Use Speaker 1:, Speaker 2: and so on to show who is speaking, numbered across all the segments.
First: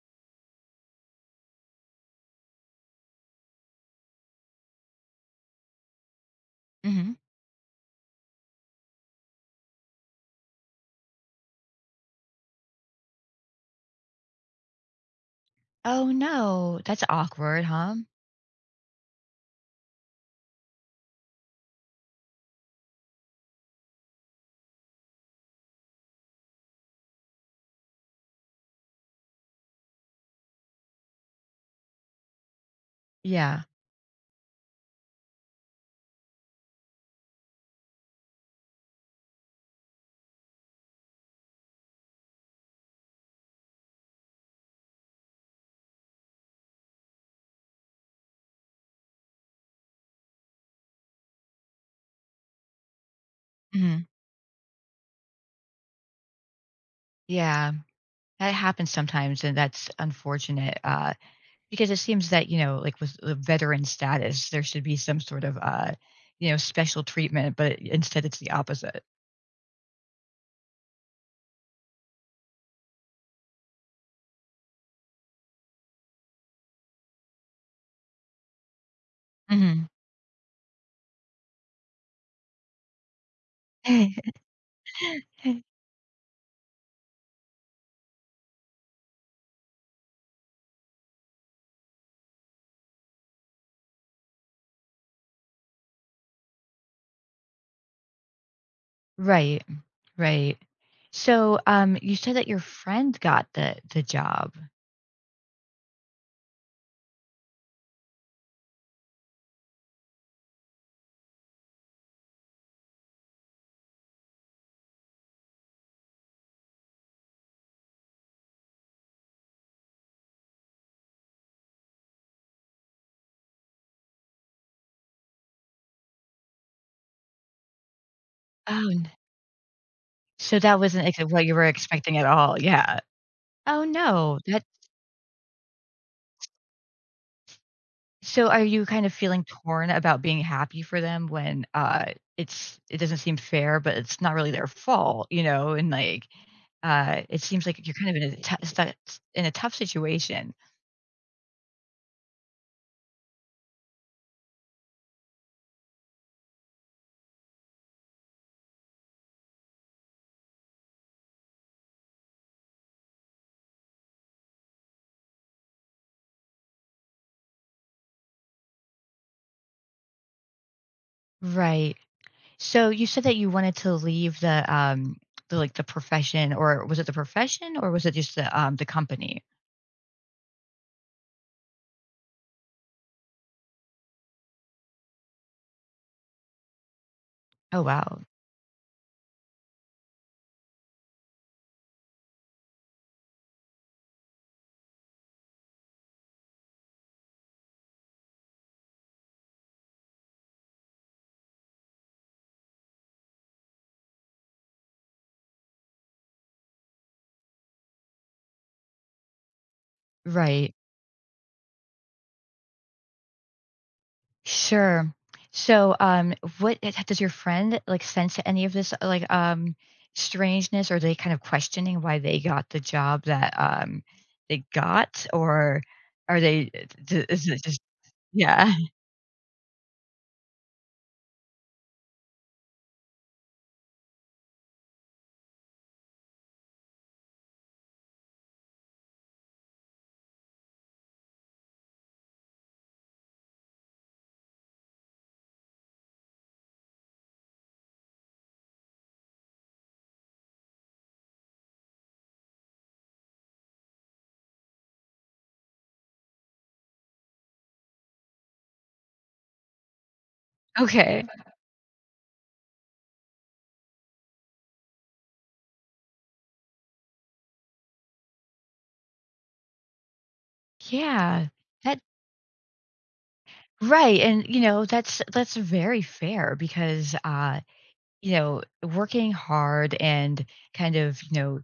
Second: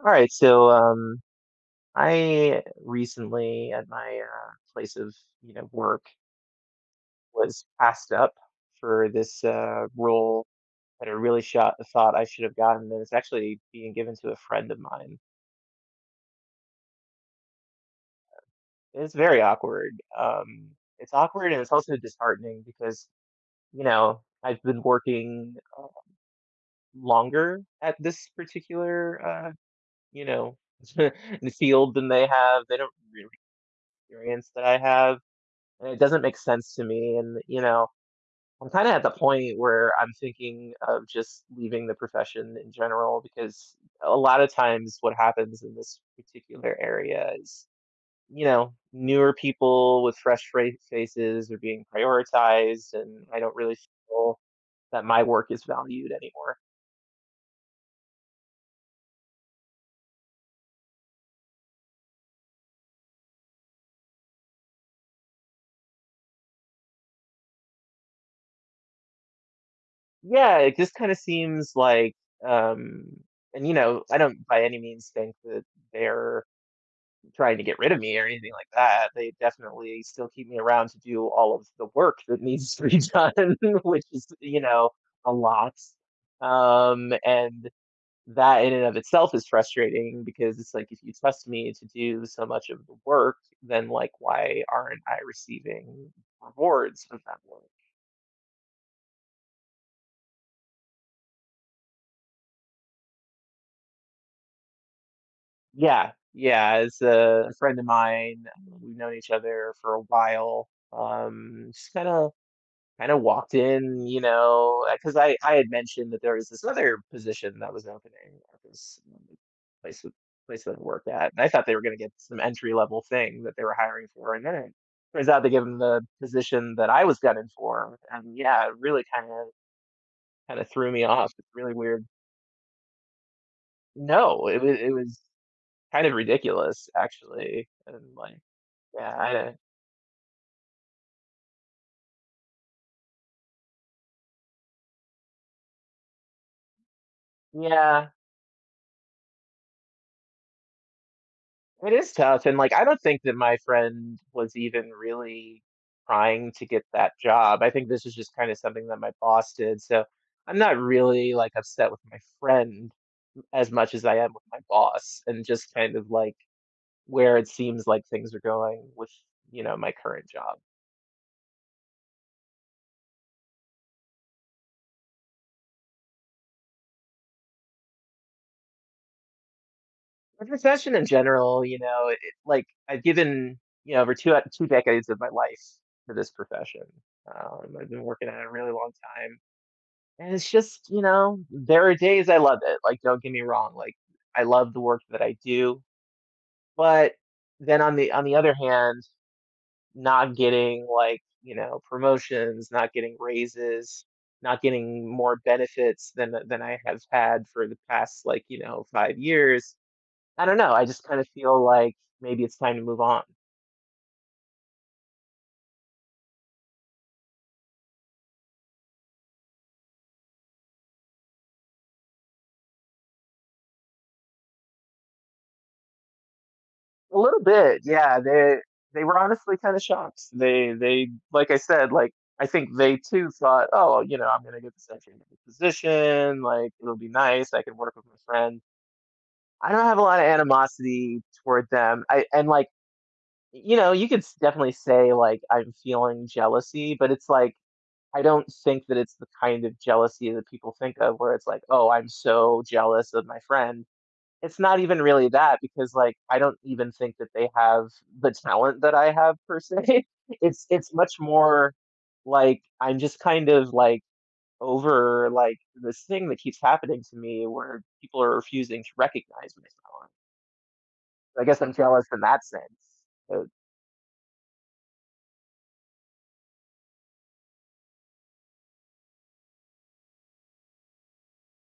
Speaker 1: All right, so I recently at my place of work
Speaker 2: Mhm.
Speaker 1: was passed up for this role that I really shot thought I should have gotten, and it's actually being given to a friend of mine.
Speaker 2: Oh, no. That's awkward, huh?
Speaker 1: It's very awkward. Um, it's awkward and it's also disheartening because I've been working longer at this particular you know field than they have. They don't really
Speaker 2: Yeah.
Speaker 1: experience that I have and it doesn't make sense to me. And I'm kind of at the point where I'm thinking of just leaving the profession in general because a lot of times what happens in this particular area is newer people with fresh faces are being prioritized, and I don't really
Speaker 2: Mhm.
Speaker 1: feel that my work is valued anymore.
Speaker 2: Yeah. That happens sometimes, and that's unfortunate, because it seems that, like, with, the veteran status, there should be some sort of, special treatment, but instead it's the opposite.
Speaker 1: Yeah, it just kind of seems like, um, and I don't by any means think that they're trying to get rid of me or anything like that. They
Speaker 2: Mhm.
Speaker 1: definitely still keep me around to do all of the work that needs to be done, which is a lot. And that in and of itself is frustrating because it's like, if you trust me to do so much of the work, then like, why aren't I receiving rewards for that work?
Speaker 2: Right, right. So, you said that your friend got the job.
Speaker 1: Yeah, yeah. As a friend of mine, we've known each other for a while. Just kind of walked in, because I had mentioned that there was this other position that was opening at this place that- place that I worked at, and I thought they were going to get some entry level thing that they were hiring for, and then it turns out they gave them the position that I was gunning for, and yeah, it
Speaker 2: Oh,
Speaker 1: really
Speaker 2: n
Speaker 1: kind of
Speaker 2: so
Speaker 1: kind of
Speaker 2: that
Speaker 1: threw me
Speaker 2: wasn't ex
Speaker 1: off.
Speaker 2: what
Speaker 1: It's
Speaker 2: you were
Speaker 1: really weird.
Speaker 2: expecting at all, yeah. Oh, no.
Speaker 1: No, it
Speaker 2: That
Speaker 1: was it was kind of ridiculous actually, and like
Speaker 2: So are you kind of
Speaker 1: yeah, I
Speaker 2: feeling
Speaker 1: don't.
Speaker 2: torn about being happy for them when it doesn't seem fair, but it's not really their fault, and like it seems like you're
Speaker 1: Yeah,
Speaker 2: kind of in a tough situation.
Speaker 1: it is tough, and, like, I don't think that my friend was even really trying to get that job. I think this was just kinda something that my boss did, so I'm not really, like, upset with my friend as much as I am with my boss, and just kind of, like, where it seems like things are going with, my current job.
Speaker 2: Right. So you said that you wanted to leave the profession, or was it the profession or was it just the company?
Speaker 1: My profession in general, it like, I've given, over 2 decades of my life to this profession.
Speaker 2: Oh
Speaker 1: I've been
Speaker 2: wow.
Speaker 1: working at it a really long time. And it's just, there are days I love it. Like, don't get me wrong. Like, I love the work that I do. But then on the other hand, not getting like, promotions, not getting raises, not getting more benefits than I have had for the past like, 5 years. I don't know.
Speaker 2: Right.
Speaker 1: I just kind of feel like maybe it's time to move on.
Speaker 2: Sure. So, what does your friend, like, sense any of this, like, strangeness? Or are they kind of questioning why they got the job that, they got? Or are they eh,
Speaker 1: A
Speaker 2: d
Speaker 1: little
Speaker 2: is it just...
Speaker 1: bit, yeah. They
Speaker 2: Yeah.
Speaker 1: they were honestly kind of shocked. They like I said, like I think they too thought, oh, I'm gonna get this entry into the position. Like it'll be nice. I can work with my friend. I don't have a lot of animosity toward them. I and like you could definitely say like I'm feeling jealousy, but it's like I don't think that it's the kind of jealousy that people think of, where it's like, oh, I'm so jealous of my friend, it's not even really that because like I don't even think that they have the talent that I have per se. It's much
Speaker 2: Okay.
Speaker 1: more like I'm just kind of like over like this thing that keeps happening to me where people are refusing to recognize my talent. I
Speaker 2: Yeah.
Speaker 1: guess I'm
Speaker 2: That
Speaker 1: jealous in that sense. But,
Speaker 2: Right, and, that's very fair because, working hard and kind of,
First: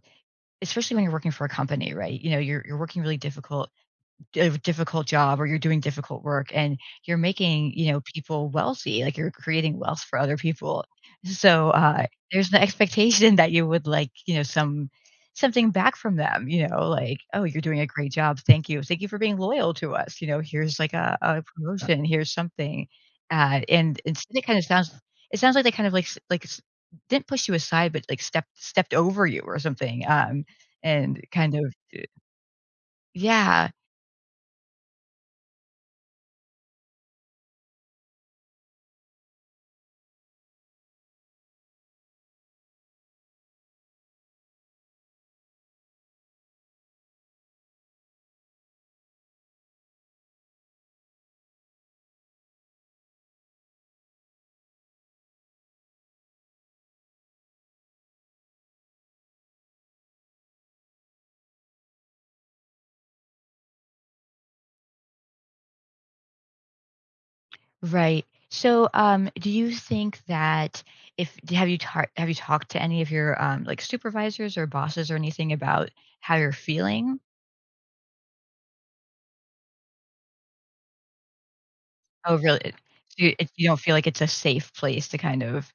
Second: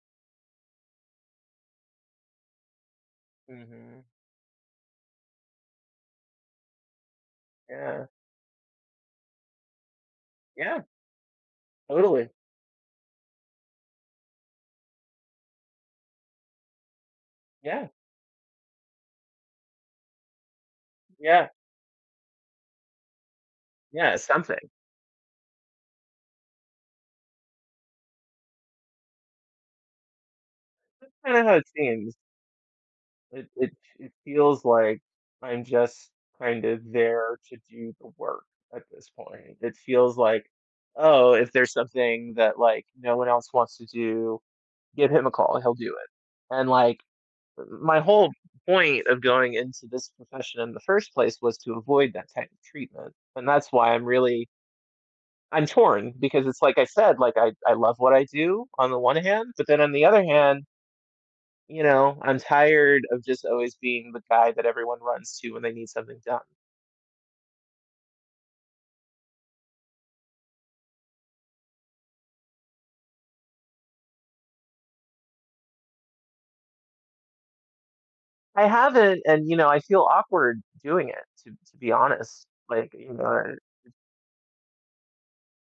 Speaker 2: especially when you're working for a company, right? You know, you're working really difficult
Speaker 1: hmm.
Speaker 2: a difficult job or you're doing difficult work and you're making,
Speaker 1: Yeah.
Speaker 2: people wealthy, like you're creating wealth for other
Speaker 1: Yeah.
Speaker 2: people. So,
Speaker 1: Totally.
Speaker 2: there's an expectation that you would like, something back from them, like, "Oh, you're doing a
Speaker 1: Yeah.
Speaker 2: great job. Thank you. Thank you for being loyal to us. Here's like a
Speaker 1: Yeah.
Speaker 2: promotion, here's something." And
Speaker 1: Yeah, it's
Speaker 2: instead
Speaker 1: something.
Speaker 2: it sounds like they kind of didn't push you aside, but like stepped over you or something. And
Speaker 1: I don't know
Speaker 2: kind
Speaker 1: how it
Speaker 2: of... uh,
Speaker 1: seems. It
Speaker 2: yeah.
Speaker 1: it it feels like I'm just kind of there to do the work at this point. It feels like, oh, if there's something that like no one else wants to do, give him a call, he'll do it. And like my whole point of going into this profession in the first place was to avoid that type of treatment. And that's why I'm really I'm torn because it's like I said, like I love what I do on the one hand, but then on the other hand, I'm tired of just always being the guy that everyone runs to when they need something done.
Speaker 2: Right. So, do you think that if d- have you tar- have you talked to any of your like supervisors or bosses or anything about how you're feeling?
Speaker 1: I haven't, and I feel awkward doing it, to be
Speaker 2: Oh,
Speaker 1: honest.
Speaker 2: really?
Speaker 1: Like,
Speaker 2: So,
Speaker 1: I-
Speaker 2: You don't feel like it's a safe place to kind of...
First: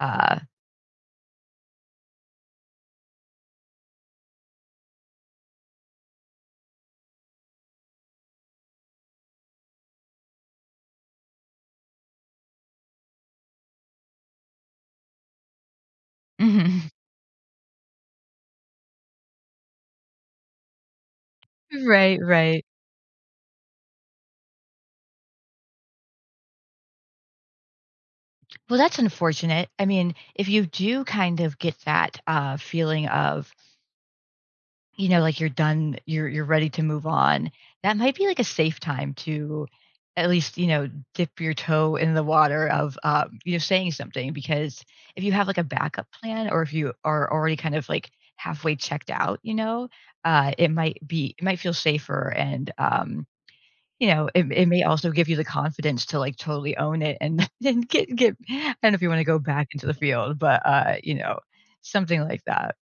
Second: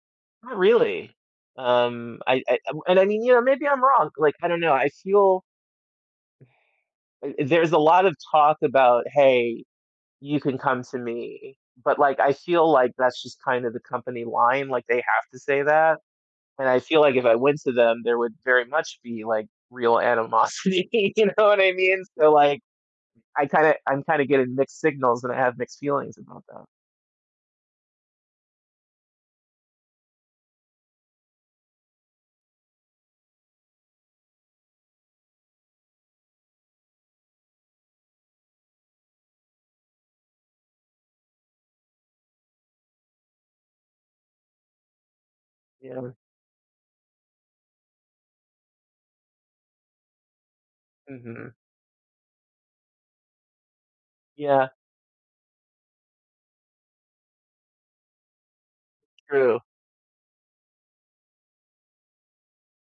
Speaker 2: Uh,
Speaker 1: not really. I and I mean, maybe I'm wrong. Like, I don't know. I feel there's a lot of talk about, hey, you can come to me, but like, I feel like that's just kind of the company line. Like, they have to say that. And I feel like if I went to them, there would very much be like real animosity. You know what I mean?
Speaker 2: Right.
Speaker 1: So like
Speaker 2: Right.
Speaker 1: I'm kind of getting mixed signals and I have mixed feelings about that.
Speaker 2: Well, that's unfortunate. I mean, if you do kind of get that feeling of... Like you're done, you're ready to move on. That might be like a safe time to at least, dip your toe in the water of saying something, because if you have like a backup
Speaker 1: Yeah.
Speaker 2: plan or if you are already kind of like halfway checked out, it
Speaker 1: Hmm.
Speaker 2: might feel safer, and it
Speaker 1: Yeah.
Speaker 2: may also give you the confidence to like totally own it and and get. I don't know if you want to go
Speaker 1: True.
Speaker 2: back into the field, but something like that.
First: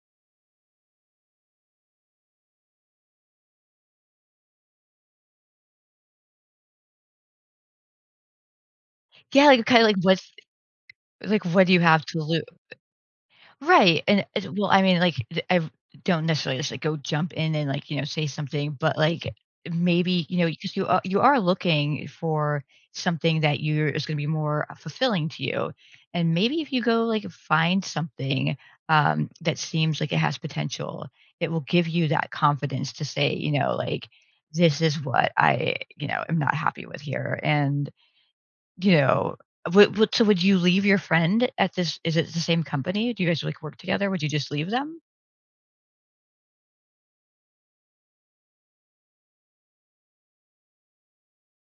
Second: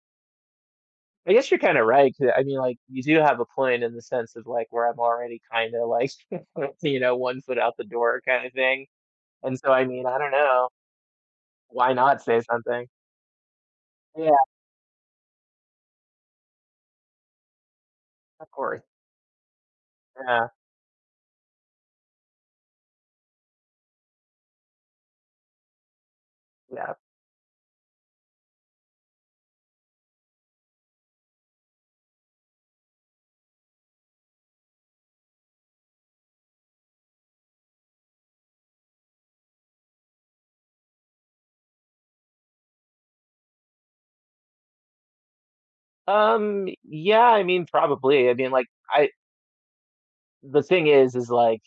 Speaker 1: I guess you're kind of right. 'Cause, I mean, like you do have a point in the sense of like where I'm already kind of like one foot out the door kind of thing.
Speaker 2: Yeah,
Speaker 1: And
Speaker 2: like
Speaker 1: so
Speaker 2: kind
Speaker 1: I
Speaker 2: of like
Speaker 1: mean, I don't
Speaker 2: what's...
Speaker 1: know.
Speaker 2: Like, what do you
Speaker 1: Why
Speaker 2: have to
Speaker 1: not
Speaker 2: lose?
Speaker 1: say something?
Speaker 2: Right, and
Speaker 1: Yeah,
Speaker 2: it well, I mean, like, I don't necessarily just, like, go jump in and, like, say
Speaker 1: of
Speaker 2: something,
Speaker 1: course.
Speaker 2: but, like, maybe,
Speaker 1: Yeah,
Speaker 2: because you are looking for something that you're is gonna be more fulfilling to you, and maybe if you
Speaker 1: yeah.
Speaker 2: go, like, find something, that seems like it has potential, it will give you that confidence to say, like, "This is what I, am not happy with here," and you know, would you leave your friend at this is it the same company? Do you guys, like, work together? Would you just leave them?
Speaker 1: Yeah. I mean, probably. I mean, like I. The thing is like.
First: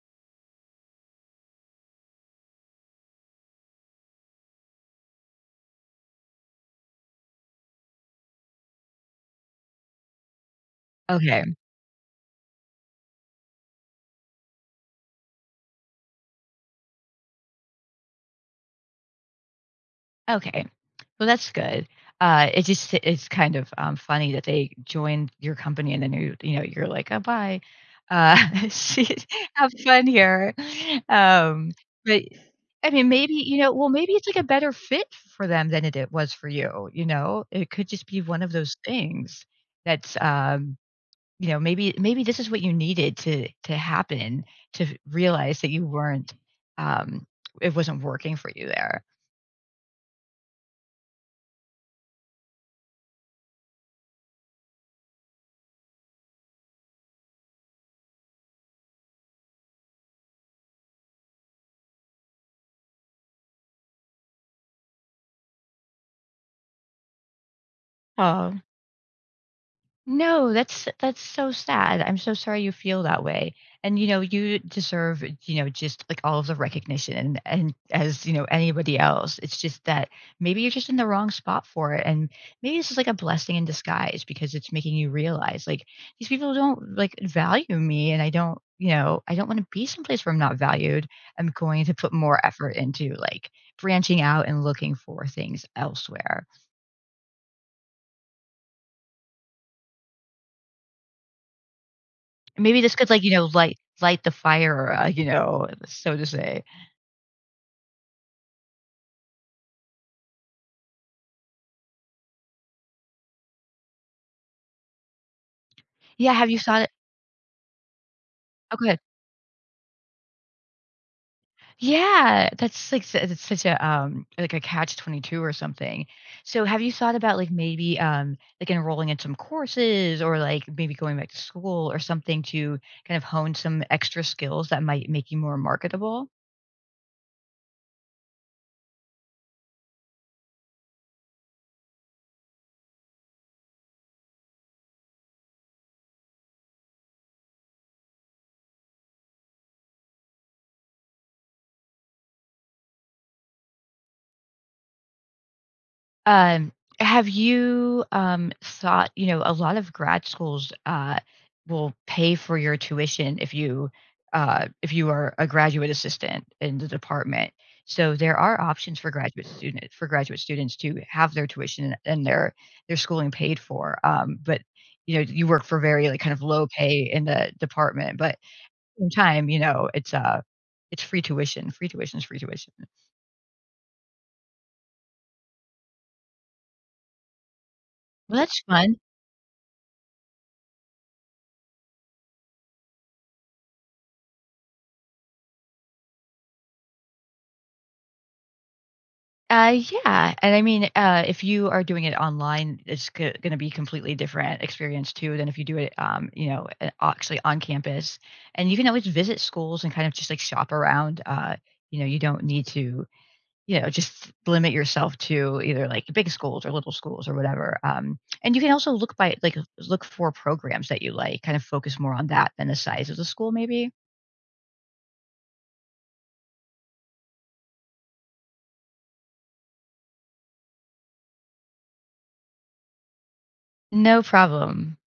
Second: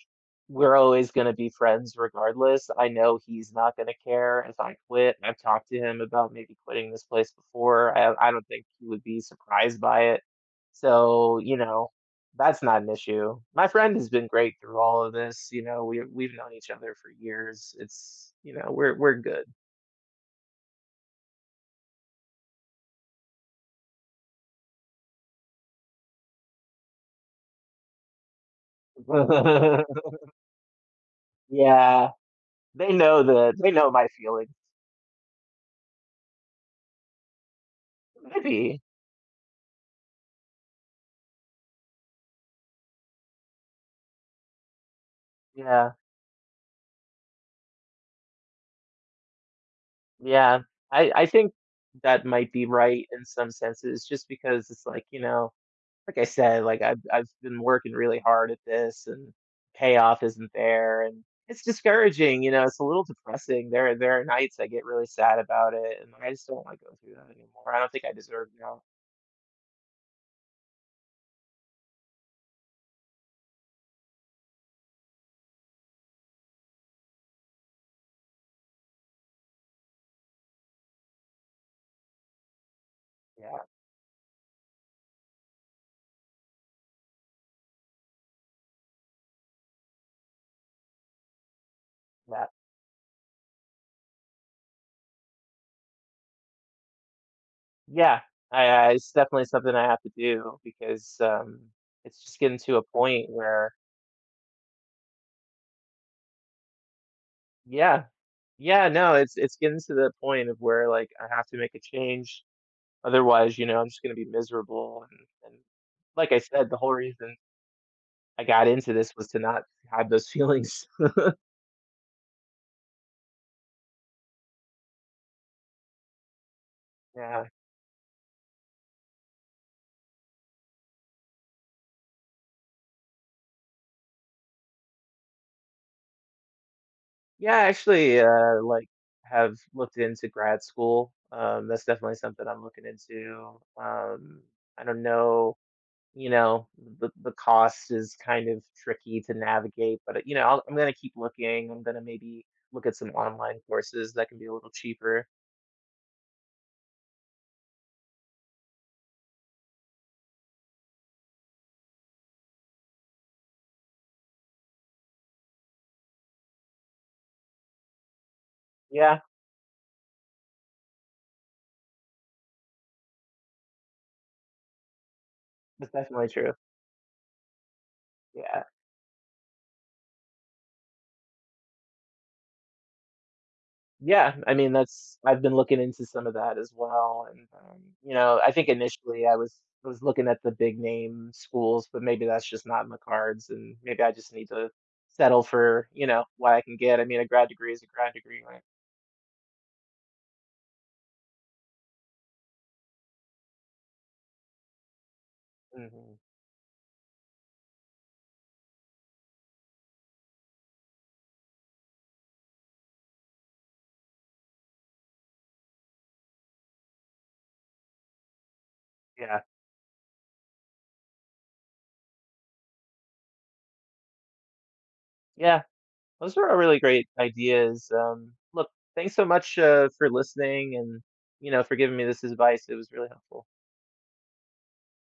Speaker 1: We're always going to be friends regardless. I know he's not going to care if I quit. I've talked to him about maybe quitting this place before. I don't think he would be surprised by it. So,
Speaker 2: Okay.
Speaker 1: that's not an issue. My friend has been great through all of this. We've known each other for years. It's, we're good.
Speaker 2: Okay. Well, that's good. It's kind of, funny that they joined your company and then you're like, "Oh, bye." Uh, she Have fun here. Um,
Speaker 1: Yeah,
Speaker 2: but, I
Speaker 1: they
Speaker 2: mean,
Speaker 1: know
Speaker 2: maybe,
Speaker 1: they
Speaker 2: well,
Speaker 1: know my
Speaker 2: maybe it's, like, a
Speaker 1: feelings.
Speaker 2: better fit for them than it was for you, you know? It could just be one of those
Speaker 1: Maybe.
Speaker 2: things that's, maybe this is what you needed to happen to realize that you
Speaker 1: Yeah.
Speaker 2: weren't, um it wasn't working for you there.
Speaker 1: Yeah, I think that might be right in some senses, just because it's like, like I said, like I've been working really hard at this and payoff isn't there and it's discouraging, it's a little depressing. There are nights I get really sad about it and I just don't want to go through that anymore. I don't think I deserve
Speaker 2: Oh.
Speaker 1: now.
Speaker 2: No, that's so sad. I'm so sorry you feel that way. You deserve, just like all of the recognition and as, anybody else. It's just that maybe you're just in the wrong spot for it. And maybe this is like a blessing
Speaker 1: Yeah,
Speaker 2: in disguise because it's making you realize like these people don't like value me, and I don't want to be someplace where I'm not valued. I'm going to put more
Speaker 1: that.
Speaker 2: effort into like branching out and looking for things elsewhere.
Speaker 1: Yeah. I it's definitely something I have to do because it's just getting to
Speaker 2: Maybe
Speaker 1: a
Speaker 2: this could, like,
Speaker 1: point where.
Speaker 2: light the fire, so to say.
Speaker 1: Yeah, yeah, no, it's getting to the point of where like I have to make a change. Otherwise, I'm just gonna be miserable. And
Speaker 2: Yeah,
Speaker 1: like I
Speaker 2: have you
Speaker 1: said, the
Speaker 2: thought it?
Speaker 1: whole reason I got
Speaker 2: Oh,
Speaker 1: into
Speaker 2: good.
Speaker 1: this was to not have those feelings.
Speaker 2: Yeah, that's such a catch-22 or something. So, have you thought about,
Speaker 1: Yeah.
Speaker 2: like, maybe, like, enrolling in some courses or, like, maybe going back to school or something to kind of hone some extra skills that might make you more marketable?
Speaker 1: Yeah, I actually like have looked into grad school. That's definitely something I'm looking into. I don't know, you know, the cost is kind of tricky to navigate, but I'm gonna keep looking. I'm gonna maybe look at some online courses that can be a little cheaper.
Speaker 2: Um, have you, thought... a lot of grad schools, will pay for your tuition if you are a graduate assistant in the department. So there are options for
Speaker 1: Yeah,
Speaker 2: graduate students to have their tuition and their schooling paid for. But you work for
Speaker 1: that's
Speaker 2: very like
Speaker 1: definitely
Speaker 2: kind of
Speaker 1: true.
Speaker 2: low pay in the department, but at
Speaker 1: Yeah.
Speaker 2: the same time, it's free tuition. Free tuition is free tuition.
Speaker 1: Yeah, I mean, that's I've been looking into some of that as well, and,
Speaker 2: Well,
Speaker 1: I
Speaker 2: that's
Speaker 1: think
Speaker 2: fun.
Speaker 1: initially I was looking at the big name schools, but maybe that's just not in the cards, and maybe I just need to settle for, what I can get. I mean, a grad degree is a grad degree, right?
Speaker 2: Yeah, and I mean, if you are doing it online, it's gonna be completely different experience too than if you do it,
Speaker 1: Mhm.
Speaker 2: a actually on campus, and you can always visit schools and kind of just, like, shop around, you don't need to, just limit yourself to either, like, big schools or little schools or whatever, and you can also look by
Speaker 1: Yeah.
Speaker 2: like, look for programs that you like, kind of focus more on that than the size of the school maybe.
Speaker 1: Yeah. Those are all really great ideas. Look, thanks so much, for listening and, for giving me this advice. It was really helpful.
Speaker 2: No problem.